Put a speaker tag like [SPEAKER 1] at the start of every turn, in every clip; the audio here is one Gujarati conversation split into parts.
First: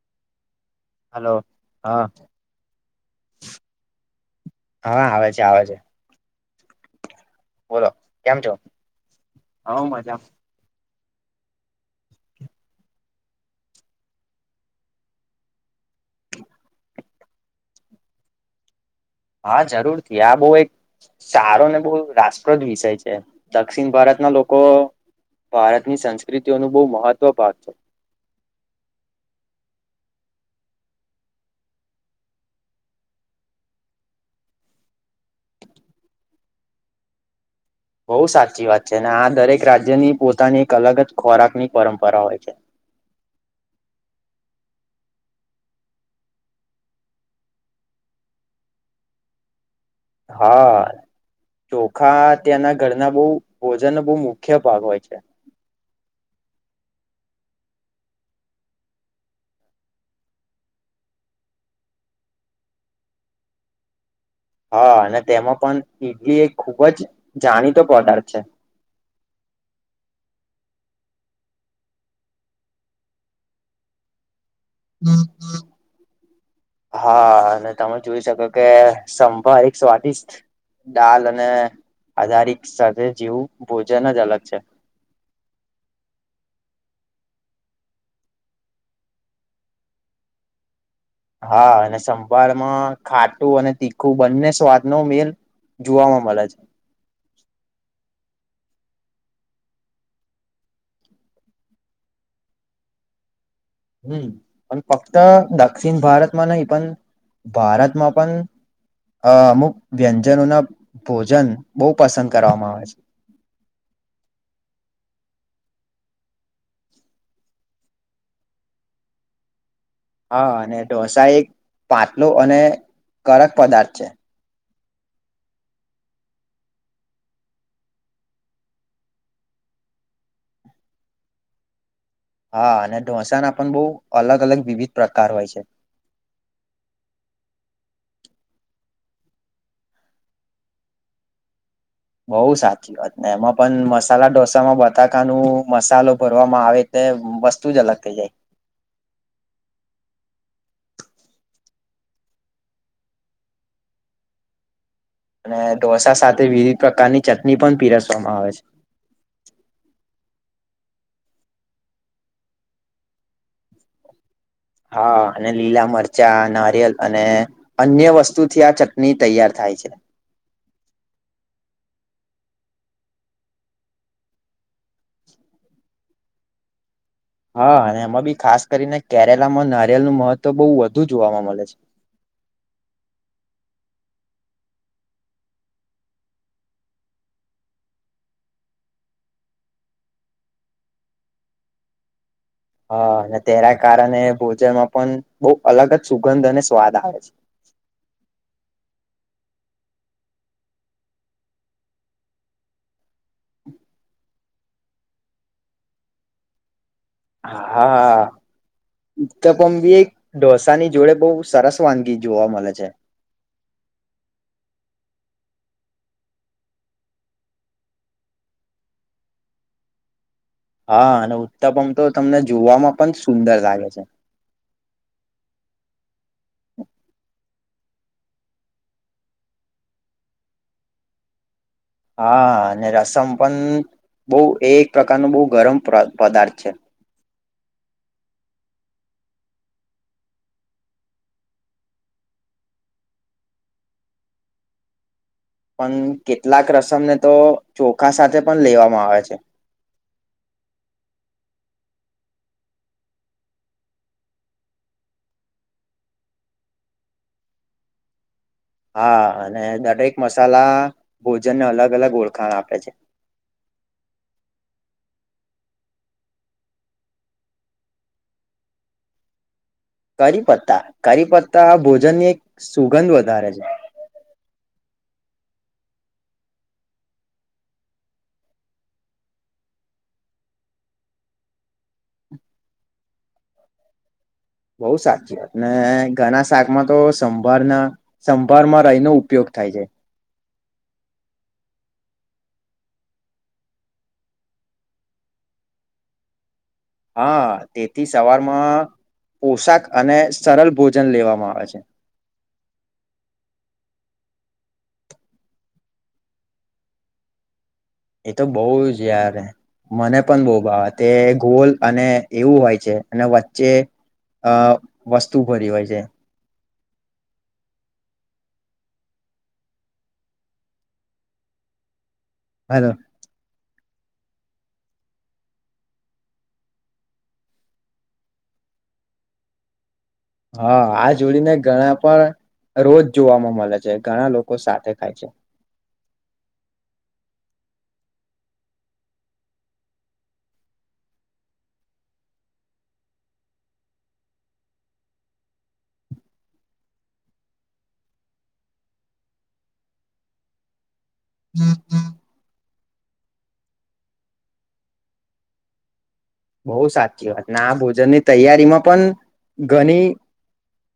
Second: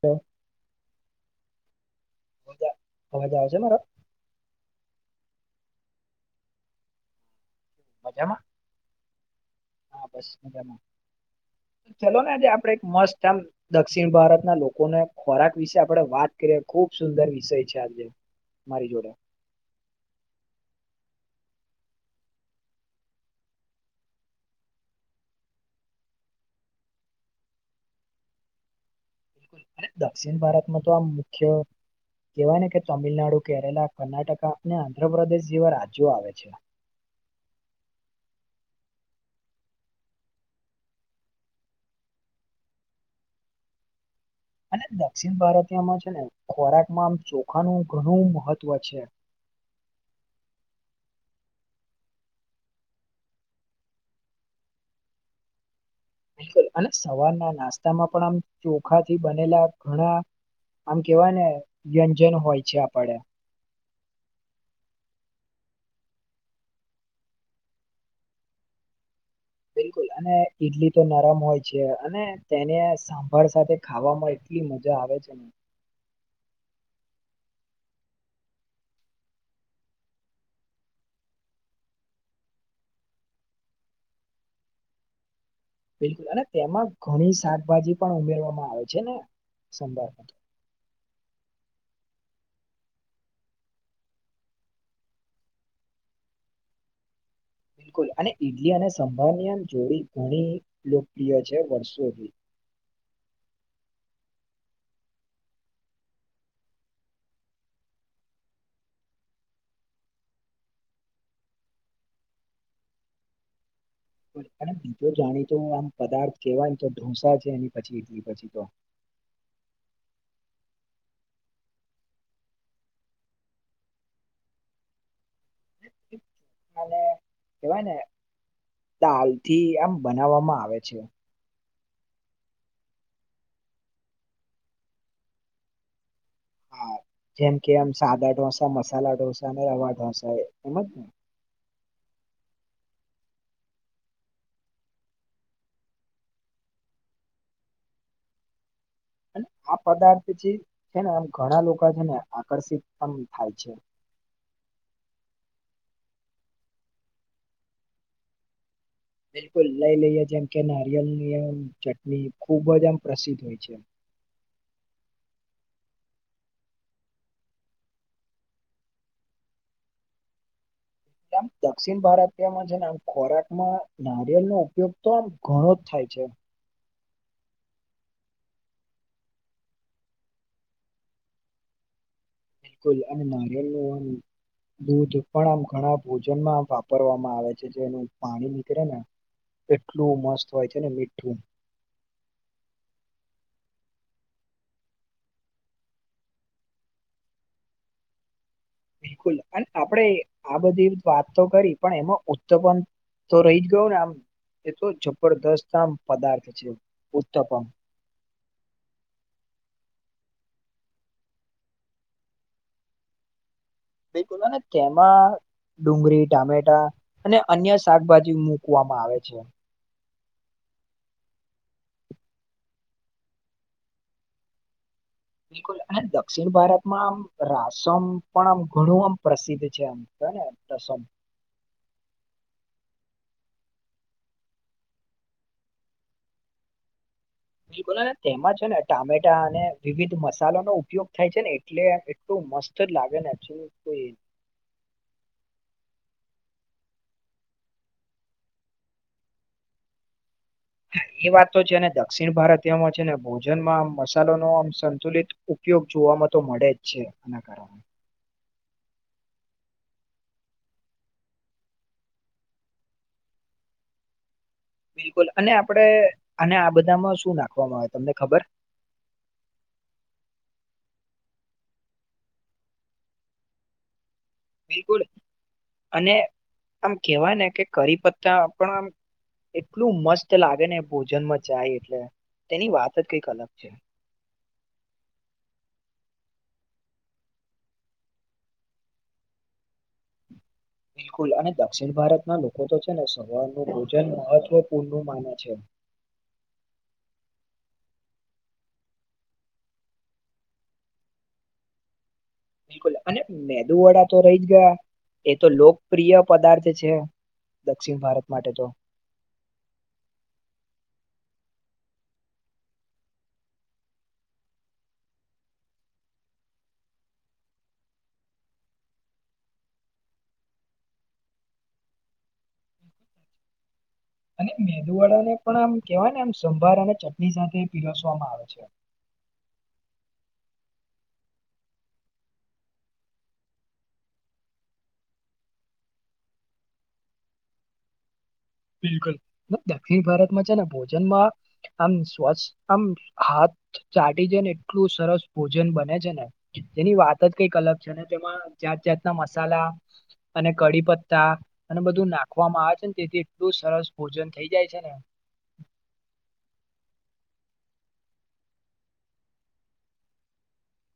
[SPEAKER 1] હલો
[SPEAKER 2] હ હા
[SPEAKER 1] અવાજ અવાજ આવે છે મારો
[SPEAKER 2] હા આવે છે આવે છે બોલો કેમ
[SPEAKER 1] મજામાં
[SPEAKER 2] છો હ
[SPEAKER 1] હા
[SPEAKER 2] મજામાં
[SPEAKER 1] બસ [inaudible] ચલો ને આજે આપડે એક મસ્ત આમ દક્ષિણ ભારત ના લોકોને ખોરાક વિશે આપડણે વાત કરીએ ખુબ સુંદર વિષય છે આજે મારી જોડે
[SPEAKER 2] હા જરૂરથી આ બઉ એક સારો ને બઉ રાષ્ટપ્રદ વિષય છે દક્ષિણ ભારત ઘણા લોકો ભારતની સંસ્કૃતિઓનું બહુ મહત્વ ભાગ છે.
[SPEAKER 1] દક્ષિણ ભારતમાં તો આમ મુખ્ય કહેવાય ને કે તમિલનાડુ કેરલા કર્ણાટકા અને આંધ્રપ્રદેશ જેવા રાજ્યો આવે છે. [inaudible] [inaudible]
[SPEAKER 2] બઉ સાચી વાત છે આ દરેક રાજ્યની પોતાની એક અલગ જ ખોરાકની પરમ્પરા હોય છે.
[SPEAKER 1] [inaudible] [inaudible] અને દક્ષિણ ભારતીયમાં છે ને ખોરાકમાં આમ ચોખાનું ઘણું મહત્વ છે. [inaudible] [inaudible]
[SPEAKER 2] હા. ચોખા ત્યાંના ઘરના બઉ ભોજનનો બઉ મુખ્ય ભાગ હોય છે.
[SPEAKER 1] બિલકુલ અને સવારના નાસ્તામાં પણ આમ ચોખાથી બનેલા ઘણા આમ કેવાય ને વ્યંજન હોય છે આપડે.
[SPEAKER 2] હા અને તેમાં પણ ઈડલી એ ખૂબ જ જાણીતો પદાર્થ છે.
[SPEAKER 1] [inaudible] [inaudible] બિલકુલ અને ઈડલી તો નરમ હોય છે અને તેને સાંભળ સાથે ખાવા માં એ કેટલી મજા આવે છે ને.
[SPEAKER 2] હા અને તમે જોઈ શકો કે સંભાર એક સ્વાદિષ્ટ દાલ અને આધારિક સાથે જેવું ભોજન જ અલગ છે.
[SPEAKER 1] બિલકુલ અને તેમાં ઘણી શાકભાજી પણ ઉમેરવામાં આવે છે ને. સંભાર.
[SPEAKER 2] હા અને સંભાળમાં ખાટું અને તીખું બંને સ્વાદ ન મેલ જોવા માં મલે છે.
[SPEAKER 1] બિલકુલ અને ઈડલી અને સંભાળ ની આમ જોડી ઘણી લોકપ્રિય છે વર્ષોથી.
[SPEAKER 2] હમ્મ પણ ફક્ત દક્ષિણ ભારતમાં નહી પણ ભારતમાં પણ અ અમુક વ્યંજનો ના ભોજન બહુ પસંદ કરવામાં આવે છે.
[SPEAKER 1] [inaudible] [inaudible] બીજું જાણી તું આમ પદાર્થ કેવાય તો ઢોસા છે એ પછી ઇડલી પછી તો. [inaudible] [inaudible]
[SPEAKER 2] હા અને ઢોસા એક પાટલૂ અને કડક પદાર્થ છે.
[SPEAKER 1] [inaudible] [inaudible] કેવાય ને દાલથી આમ બનાવામાં આવે છે.
[SPEAKER 2] હા અને ઢોસાના પણ બહુ અલગ અલગ વિવિધ પ્રકાર હોય છે.
[SPEAKER 1] હા જેમ કે આમ સાદા ઢોસા, મસાલા ઢોસા, અને રવા ઢોસા એમ જ ને?
[SPEAKER 2] બહુ સાચી વાત ને એમાં પન મસાલા ઢોસામાં બટાકાનું મસાલો ભરવામાં આવે તે વસ્તુ જ અલગ થઈ જાય.
[SPEAKER 1] [inaudible] અને આ પદાર્થ જે છે ને આમ ઘણા લોકા છે ને આકર્ષિત આમ થાય છે.
[SPEAKER 2] અને ઢોસા સાથે વિવિધ પ્રકારની ચટની પન પીરસવામાં આવે છે.
[SPEAKER 1] બિલકુલ લઈ લઈએ જેમ કે નારિયલની એમ ચટની ખુબ જ આમ પ્રસિદ્ધ હોય છે. [inaudible]
[SPEAKER 2] હા અને લીલા મરચાં, નારિયેલ અને અન્ય વસ્તુથી આ ચટની તૈયાર થાય છે.
[SPEAKER 1] [inaudible] કેમ? દક્ષિણ ભારતીયમાં છે ને આમ ખોરાકમાં નારિયલનો ઉપયોગ તો આમ ઘણો જ થાય છે.
[SPEAKER 2] હા અને એમાં બી ખાસ કરીને કેરેલામાં નારિયલનું મહત્વ બહુ વધુ જોવામાં મલે છે.
[SPEAKER 1] બિલકુલ અને નારિયલનો આમ દૂધ પણ આમ ઘણા ભોજનમાં વાપરવામાં આવે છે, જેનું પાણી નીકળે ને એટલું મસ્ત હોય છે ને મીઠું.
[SPEAKER 2] હહ ને તેના કારણે ભોજનમાં પન બહુ અલગ જ સુગંધ અને સ્વાદ આવે છે.
[SPEAKER 1] [unintelligible] બિલકુલ અને આપણેે આ બધી વાત તો કરી પણ એમાં ઉત્પન તો રહી જ ગયો ને આમ એ તો જબરદસ્ત આમ પદાર્થ છે.
[SPEAKER 2] હ
[SPEAKER 1] ઉત્તપમ
[SPEAKER 2] હા હા ઉત્પમ બી એક ઢોસાની જોડે બહુ સરસ વાનગી જોવા મલે છે.
[SPEAKER 1] બિલકુલ અને તેમાં ડુંગરી, ટામેટા અને અન્ય શાકભાજી મૂકવામાં આવે છે.
[SPEAKER 2] હા અને ઉત્તપમ તો તમને જોવામાં પણ સુંદર લાગે છે.
[SPEAKER 1] બિલકુલ અને દક્ષિણ ભારતમાં આમ રાસમ પણ આમ ઘણું આમ પ્રસિદ્ધ છે આમ. છે ને રસમ
[SPEAKER 2] હા અને રસમ પન બહુ એ એક પ્રકારનો બહુ ગરમ પ્ર પદાર્થ છે.
[SPEAKER 1] બિલકુલ અને તેમાં છે ને ટામેટા અને વિવિધ મસાલાનો ઉપયોગ થાય છે ને એટલે એટલું મસ્ત જ લાગે ને એક્ચ્યુલી કુઈ
[SPEAKER 2] હમ કેટલાંક રસમને તો ચોખા સાથે પન લેવામાં આવે છે.
[SPEAKER 1] હા એ વાત તો છે ને દક્ષિણ ભારતીયમાં છે ને ભોજનમાં આમ મસાલોનો આમ સંતુલિત ઉપયોગ જો જોવામાં તો મળે જ છે, આના કારણે
[SPEAKER 2] હા અને દરેક મસાલા ભોજનને અલગ અલગ ઓળખાણ આપે છે.
[SPEAKER 1] [unintelligible] બિલકુલ અને આપડે અને આ બધામાં શું નાખવામાં આવે તમને ખબર?
[SPEAKER 2] કરી પત્તા, કરી પત્તા ભોજનની એક સુગંધ વધારે છે.
[SPEAKER 1] બિલકુલ અને આમ કેવાય ને કે કરી પત્તા પણ આમ એટલું મસ્ત લાગે ને ભોજનમાં જાય એટલે તેની વાત જ કંઈક અલગ છે.
[SPEAKER 2] બહુ સાચી વાત ને, ઘણા શાકમાં તો સંભારના સંભારમાં રાઈનો ઉપયોગ થાય છે.
[SPEAKER 1] બિલકુલ અને દક્ષિણ ભારતના લોકો તો છે ને સવારનું ભોજન મહત્વપૂર્ણનું માને છે. [unintelligible]
[SPEAKER 2] હા તેથી સવારમાં પોશાક અને સરલ ભોજન લેવામાં આવે છે.
[SPEAKER 1] બિલકુલ અને મેદુ વડા તો રહી જ ગયા એ તો લોકપ્રિય પદાર્થ છે દક્ષિણ ભારત
[SPEAKER 2] એ તો
[SPEAKER 1] માટે
[SPEAKER 2] બહ જ યાર મને પણ બહુ બાબ તે ગોલ અને એવું હોય છે અને વચ્ચે અ વસ્તુ ભરી હોય છે હલો
[SPEAKER 1] અને મેદુ વાળા ને પણ આમ કેવાય ને આમ સંભાર અને ચટણી સાથે પીરસવામાં આવે છે [unintelligible]
[SPEAKER 2] હા આ જોડીને ઘણા પણ રોજ જોવાવામાં મળે છે ઘણા લોકો સાથે ખાય છે
[SPEAKER 1] બિલકુલ દક્ષિણ ભારતમાં છે ને ભોજનમાં આમ સ્વસ્છ આમ હાથ ચાઢ જ ને એટલું સરસ ભોજન બને છે ને જેની વાત જ કઈક અલગ છે ને તેમાં જાત જાતના મસાલા અને કી પ અને બધું નાખવામાં આવે છે ને તેથી એલું સરસ ભોજન થઇ જાય છે ને
[SPEAKER 2] બહ સાચી વાતને આ ભોજનની તૈયારીમાં પણ ઘણી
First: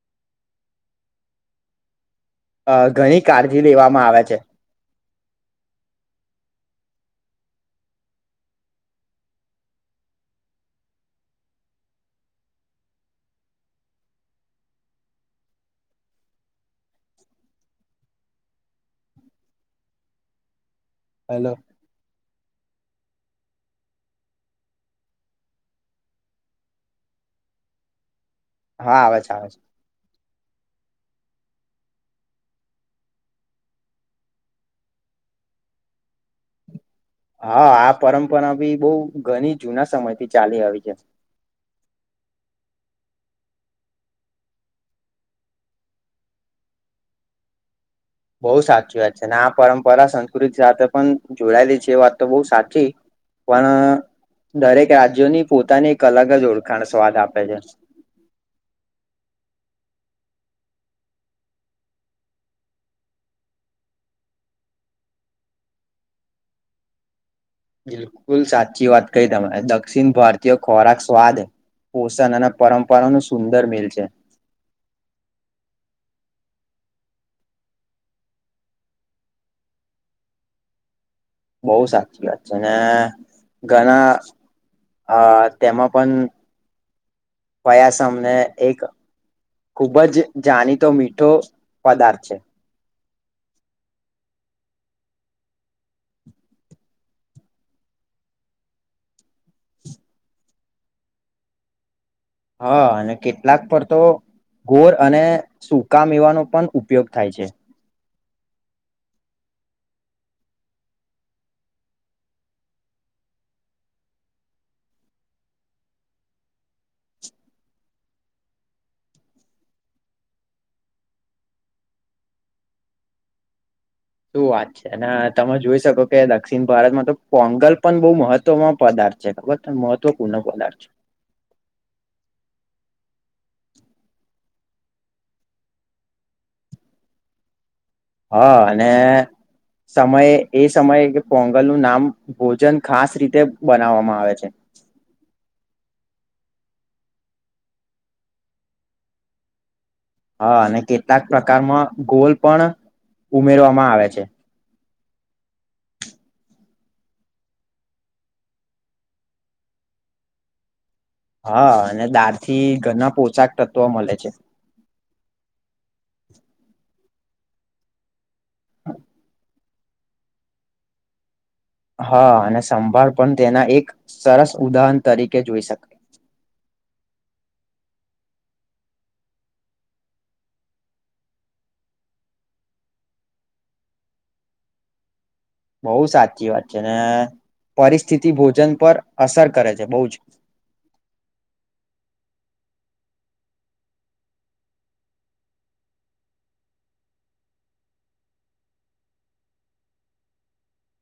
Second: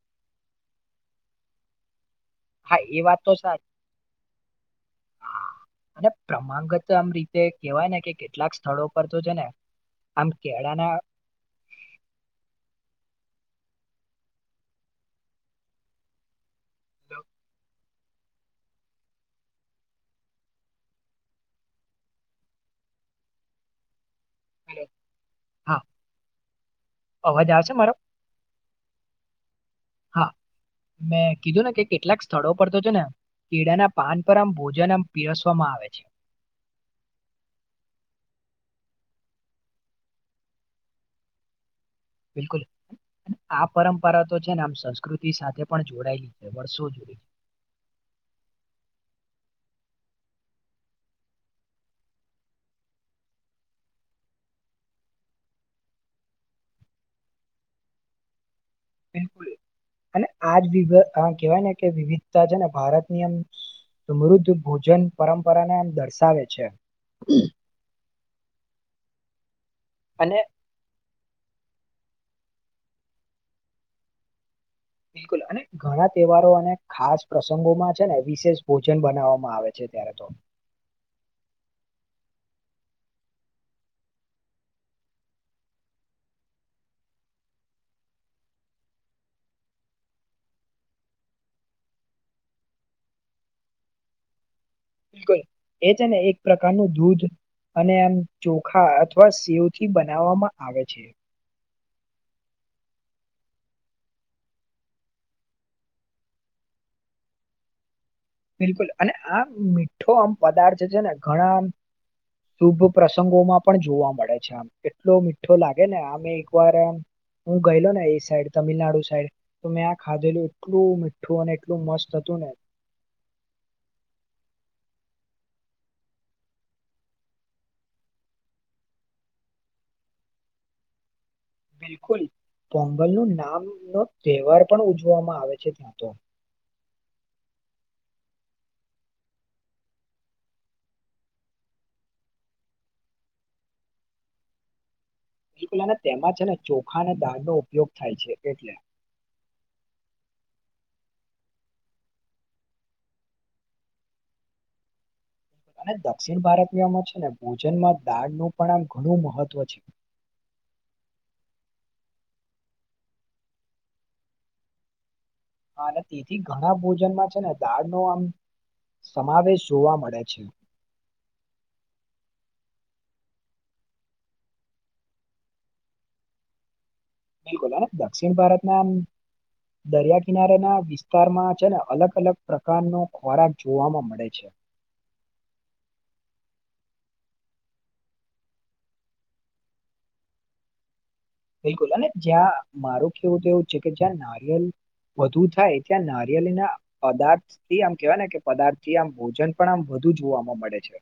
[SPEAKER 1] [inaudible]
[SPEAKER 2] અ
[SPEAKER 1] હા
[SPEAKER 2] ઘણી કાળજી લેવામાં આવે છે.
[SPEAKER 1] હા અને પ્રમાંગત આમ રીતે કેવાય ને કે કેટલાક સ્થળો પર તો છે ને. આમ કેડાના તો.
[SPEAKER 2] હલો.
[SPEAKER 1] હા અવાજ આવશે મારો.
[SPEAKER 2] હા આવે છે આવે છે.
[SPEAKER 1] હા મેં કીધું ને કે કેટલાક સ્થળો પર તો છે ને. કેળાના પાન પર આમ ભોજન આમ પીરસવામાં આવે છે.
[SPEAKER 2] હા આ પરંપરા બી બહ ઘણી જૂના સમયથી ચાલી આવી છે.
[SPEAKER 1] બિલકુલ આ પરંપરા તો છે ને આમ સંસ્કૃતિ સાથે પણ જોડાયેલી છે વર્ષો જોડ. [inaudible]
[SPEAKER 2] બહ સાચી વાત છે અને આ પરંપરા સંસ્કૃતિ સાથે પણ જોડાયેલી છે એ વાત તો બઉ સાચી પણ દરેક રાજ્યોની પોતાની એક અલગ જ ઓળખાણ, સ્વાદ આપે છે.
[SPEAKER 1] બિલકુલ. અને આજ વિ કેવાય ને કે વિવિધતા છે ને ભારતનીયમ. સમૃદ્ધ ભોજન પરંપરાને આમ દર્શાવે છે.
[SPEAKER 2] બિલકુલ સાચી વાત કઈ તમારે દક્ષિણ
[SPEAKER 1] અને
[SPEAKER 2] ભારતીય ખોરાક, સ્વાદ પોષણ અને પરંપરાનો સુંદર મેલ છે.
[SPEAKER 1] બિલકુલ અને ઘણા તહેવારો અને ખાસ પ્રસંગોમાં છે ને વિશેષ ભોજન બનાવવામાં આવે છે. ત્યારે તો
[SPEAKER 2] બહુ સાચી વાત છે અ ઘણા અ તેમાં પણ કયાસમને એક ખુબ જ જાણીતો મીઠો પદાર્થ છે.
[SPEAKER 1] બિલકુલ એ છે ને એક પ્રકારનું દૂધ. અને આમ ચોખા અથવા સેવ થી બનાવવામાં આવે છે.
[SPEAKER 2] હા અને કેટલાક પર તો ઘોર અને સુકા મેવાનો પણ ઉપયોગ થાય છે.
[SPEAKER 1] બિલકુલ અને આમ મીઠો આમ પદાર્થ છે ને ઘણા શુભ પ્રસંગોમાં પણ જોવા મળે છે આમ એટલો મીઠો લાગે ને આમે એકવાર એમ. હું ગયેલો ને એ સાઈડ તમિલનાડુ સાઈડ તો મેં આ ખાધેલું એટલું મીઠું અને એટલું મસ્ત હતું. તું ને.
[SPEAKER 2] શું વાત છે અને તમે જોઈ શકો કે દક્ષિણ ભારતમાં તો પોંગલ પણ બહુ મહત્વમાં પદાર ખબર મહત્વપૂર્ણ પ્રકારછે
[SPEAKER 1] બિલકુલ પોંગલ નું નામ નો તહેવાર પણ ઉજવામાં આવે છે ત્યાં તો [inaudible]
[SPEAKER 2] હા અને સમયે એ સમયે કે પોંગલ નું નામ ભોજન ખાસ રીતે બનાવવામાં આવે છે
[SPEAKER 1] બિલકુલ અને તેમાં છે ને ચોખા અને દાળનો ઉપયોગ થાય છે એટલે
[SPEAKER 2] હા અને કેટલાક પ્રકારમાં ગોલ પણ ઉમેરવામાં આવે છે
[SPEAKER 1] અને દક્ષિણ ભારતયમાં છે ને ભોજનમાં દાળનું પણ આમ ઘણું મહત્વ છે [inaudible]
[SPEAKER 2] હા અને દાર થી ઘણા પોશાક તત્વો મળે છે
[SPEAKER 1] હા અને તેથી ઘણા ભોજનમાં છે ને દાળ નો આમ સમાવેશ જોવા મળે છે
[SPEAKER 2] હા અને સંભાળ પણ તેના એક સરસ ઉદાહરણ તરીકે જોઈ શકાય
[SPEAKER 1] બિલકુલ હ દક્ષિણ ભારતમાં એમ દરિયા કિનારેના વિસ્તારમાં છે ને અલગ અલગ પ્રકારનો ખોરાક જોવાવામાં મળે છે હ [inaudible]
[SPEAKER 2] બઉ સાચી વાત છે ને પરિસ્થિતિ ભોજન પર અસર કરે છે બહ જ
[SPEAKER 1] બિલકુલ અને જ્યાં મારું કેવું તો એવું છે કે જ્યાં નારિયેલ વધુ થાય તં નારિયેળ ના પદાર્થ થી આમ કેવાય ને કે પદાર્થ થી આમ ભોજન પણ આમ બું જોવાવામાં મળે છે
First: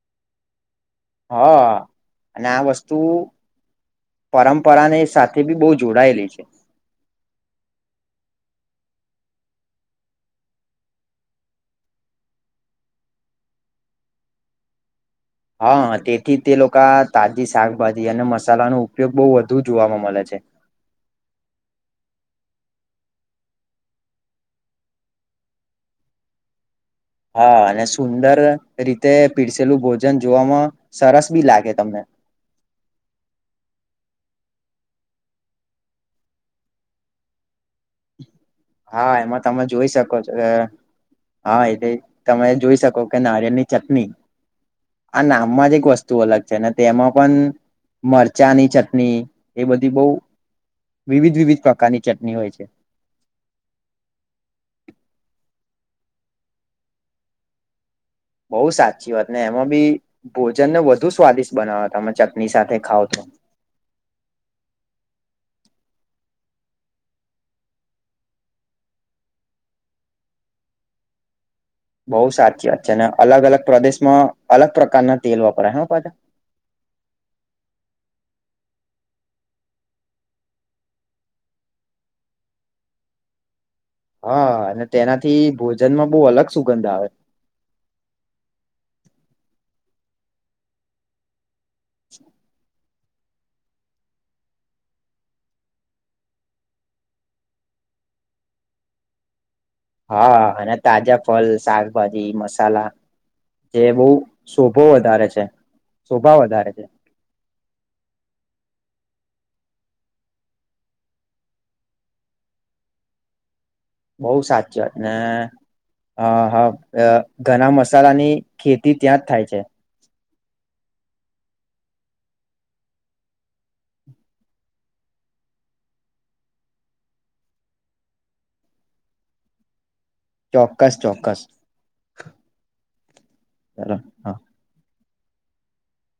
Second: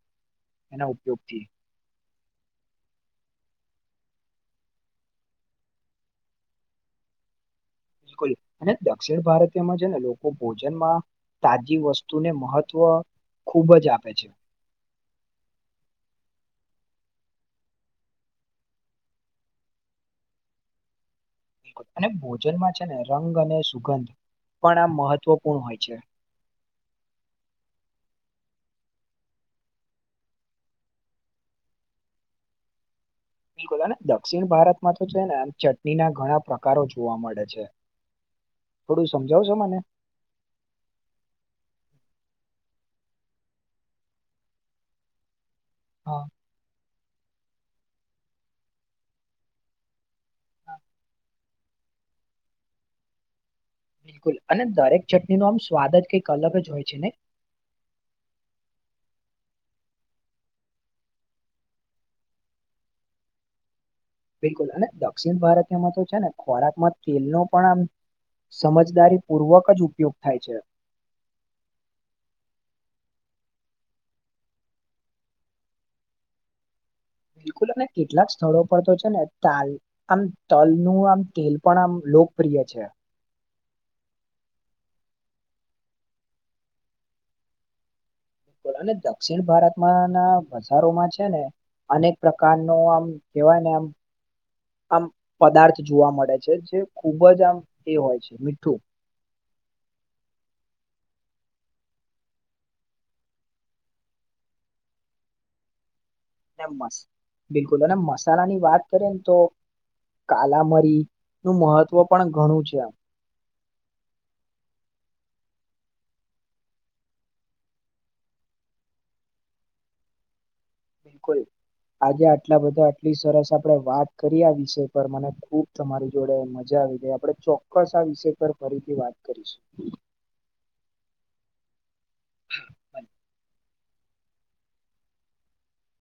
[SPEAKER 1] એના ઉપયોગથી
[SPEAKER 2] હા અને આ વસ્તુ પરંપરાને સાથે બી બહુ જોડાયેલી છે
[SPEAKER 1] બિલકુલ અને દક્ષિણ ભારતીયમાં છે ને લોકો ભોજનમાં તાજી વસ્તુને મહત્ત્વ ખૂબ જ આપે છે
[SPEAKER 2] હા તેથી તે લોકો તાજી શાકભાજી અને મસાલાનો ઉપયોગ બહુ વધુ જોવાવામાં મળે છે
[SPEAKER 1] [inaudible] અને ભોજનમાં છે ને રંગ અને સુગંધ પણ આ મહત્વપૂર્ણ હોય છે [inaudible]
[SPEAKER 2] હા અને સુંદર રીતે પીરસેલું ભોજન જોવામાં સરસ બી લાગે તમને
[SPEAKER 1] [inaudible] બિલકુલ અને દક્ષિણ ભારતમાં તો છે ને આમ ચટણી ના ઘણા પ્રકારો જોવા મળે છે [inaudible] થોડું
[SPEAKER 2] હા એમાં
[SPEAKER 1] સમજાવશો
[SPEAKER 2] તમે
[SPEAKER 1] મને
[SPEAKER 2] જોઈ શકો છો હા એ તમે જોઈ શકો કે નારિયેળની ચટણી આ નામ સામાજિક વસ્તુ
[SPEAKER 1] હા
[SPEAKER 2] અલગ છે અને તેમાં પણ મરચાંની ચટણી એ બધી બહ
[SPEAKER 1] હા,
[SPEAKER 2] વિવિધ વિવિધ પ્રકારની ચટણી હોય છે
[SPEAKER 1] બિલકુલ અને દરેક ચટણી ન આમ સ્વાદ જ કઈ કલર જ હોય છે ને
[SPEAKER 2] બઉુ સાચી વાત ને એમાં બી ભોજન ને વધુ સ્વાદિષ્ટ બનાવ્યા હતામે ચટણી સાથે ખાવ તો
[SPEAKER 1] બિલકુલ અને દક્ષિણ ભારતી એમાં તો છે ને ખોરાકમાં તેલનો પણ આમ સમજદારીપૂર્વક જ ઉપયોગ થાય છે
[SPEAKER 2] બહુ સાચી વાત છે અને અલગ અલગ પ્રદેશમાં અલગ પ્રકારના તેલ વપરાય હ પાછા
[SPEAKER 1] [inaudible] બિલકુલ અને કેટલાક સ્થળો પર તો છે ને તાલ આમ તલ નું આમ તેલ પણ આમ લોકપ્રિય છે
[SPEAKER 2] હા અને તેનાથી ભોજનમાં બહુ અલગ સુગંધ આવે
[SPEAKER 1] બલ અને દક્ષિણ ભારતમાં ના બજારોમાં છે ને અનેક પ્રકાર ન આમ કેવાયને એમ આમ પદાર્થ જોવા મળે છે જે ખૂબ જ આમ એ હોય છે મીઠું [inaudible]
[SPEAKER 2] હા અને તાજા ફલ શાકભાજી મસાલા જે બહ શોભો વધારે છે શોભા વધારે છે
[SPEAKER 1] બિલકુલ અને મસાલા ની વાત તો કાલામરી નું મહત્વ પણ ઘણું છે આમ
[SPEAKER 2] બહુ સાચીત અનેને હા હા ઘણા મસાલાની ખેતી ત્યાં જ થાય છે
[SPEAKER 1] બિલકુલ આજે આટલા બધા આટલી સરસ આપડે વાત કરી આ વિષય પર મને ખુબ તમારી જોડે મજા આપણે ચોક્કસ આ વિષય પર ફરીથી વાત કરીશું
[SPEAKER 2] ચોક્કસ ચોક્કસ તરા હા